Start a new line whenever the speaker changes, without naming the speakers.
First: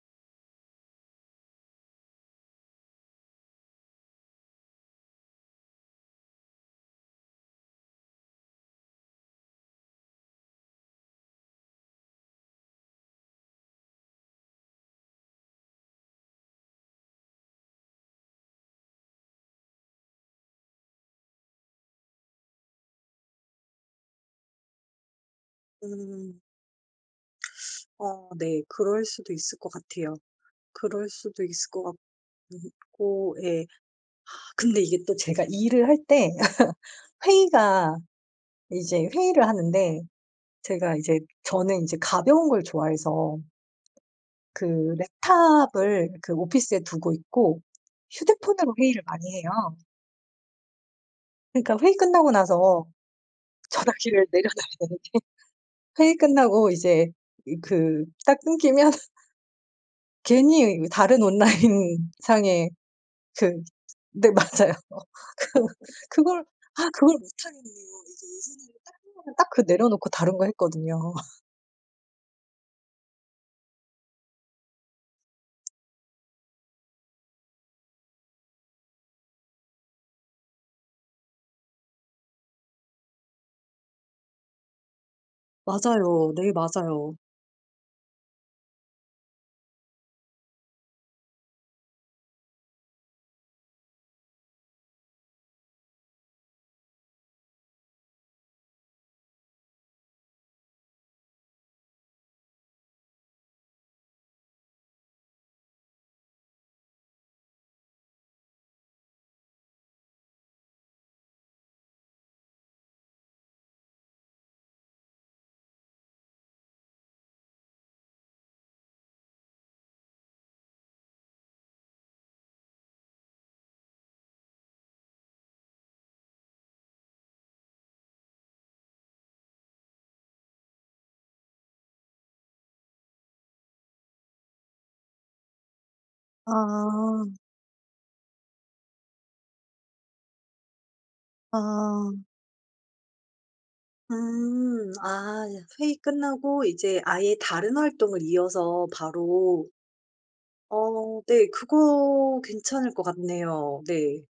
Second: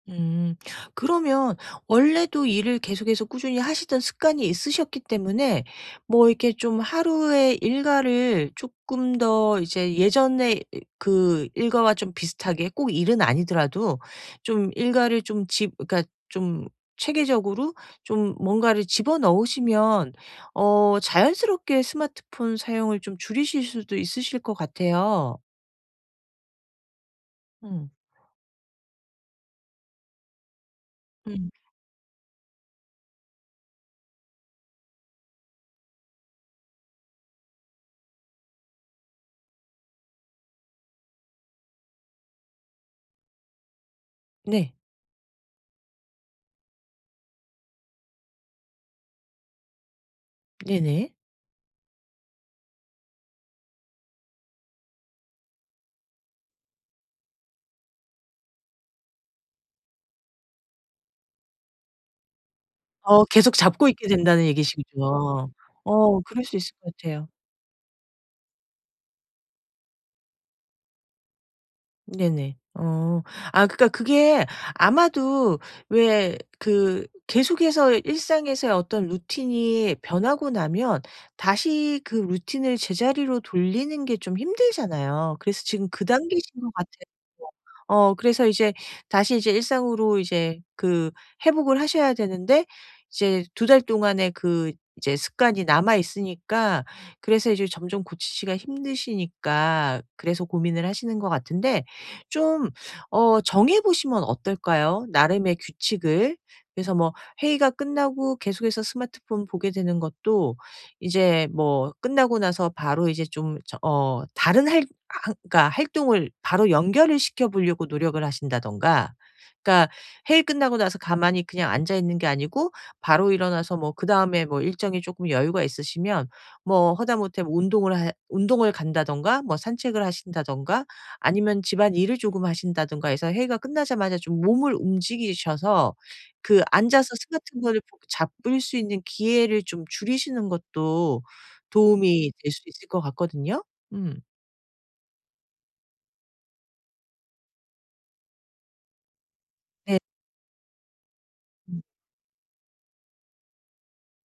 음. 그러면 원래도 일을 계속해서 꾸준히 하시던 습관이 있으셨기 때문에 뭐 이렇게 좀 하루에 일과를 쪼끔 더 이제 예전에 이 그 일과와 좀 비슷하게 꼭 일은 아니더라도 좀 일과를 좀 집 그러니까 좀 체계적으로 좀 뭔가를 집어 넣으시면 어 자연스럽게 스마트폰 사용을 좀 줄이실 수도 있으실 것 같아요.
음.
응.
어. 네. 그럴 수도 있을 것 같아요. 그럴 수도
음.
있을 것 같 음 고 예. 아 근데 이게 또 제가 일을 할 때 회의가 이제 회의를 하는데 제가 이제 저는 이제 가벼운 걸 좋아해서 그
네.
랩탑을 그 오피스에 두고 있고 휴대폰으로 회의를 많이 해요.
네네.
그러니까 회의 끝나고 나서 전화기를 내려 달라는 게 회의 끝나고 이제 이 그 딱 끊기면 괜히 이 다른 온라인 상에
어
그
계속 잡고 있게
네.
된다는
맞아요.
얘기시군요.
그
어.
그걸
그럴 수 있을
아
것
그걸
같아요.
못하겠는 거 이제 예전에는 딱 끝나면 딱 그 내려놓고 다른 거 했거든요.
네네. 어. 아 그러니까 그게 아마도 왜 그 계속해서 일상에서의 어떤 루틴이 변하고 나면 다시 그 루틴을 제자리로 돌리는 게 좀 힘들잖아요. 그래서 지금 그
맞아요. 네
단계이신 것 같아요.
맞아요.
어 그래서 이제 다시 이제 일상으로 이제 그 회복을 하셔야 되는데 이제 2 달 동안에 그 이제 습관이 남아 있으니까 그래서 이제 점점 고치시기가 힘드시니까 그래서 고민을 하시는 것 같은데 좀 어 정해 보시면 어떨까요 나름의 규칙을? 그래서 뭐 회의가 끝나고 계속해서 스마트폰 보게 되는 것도 이제 뭐 끝나고 나서 바로 이제 좀 저 어 다른 할 활 그러니까 활동을 바로 연결을 시켜 보려고 노력을 하신다든가 그러니까 회의 끝나고 나서 가만히 그냥 앉아있는 게 아니고 바로 일어나서 뭐 그다음에 뭐 일정이 쪼끔 여유가 있으시면 뭐 하다못해 뭐 운동을 해 운동을 간다든가 뭐 산책을 하신다든가 아니면 집안일을 조금 하신다든가 해서 회의가 끝나자마자 좀 몸을 움직이셔서 그 앉아서
아.
스마트폰을 붙 잡을 수 있는 기회를 좀 줄이시는 것도
아.
도움이 될 수도 있을 것 같거든요? 음.
음. 아 예. 회의 끝나고 이제 아예 다른 활동을 이어서 바로
네.
어 네.
음.
그거 괜찮을 것 같네요. 네.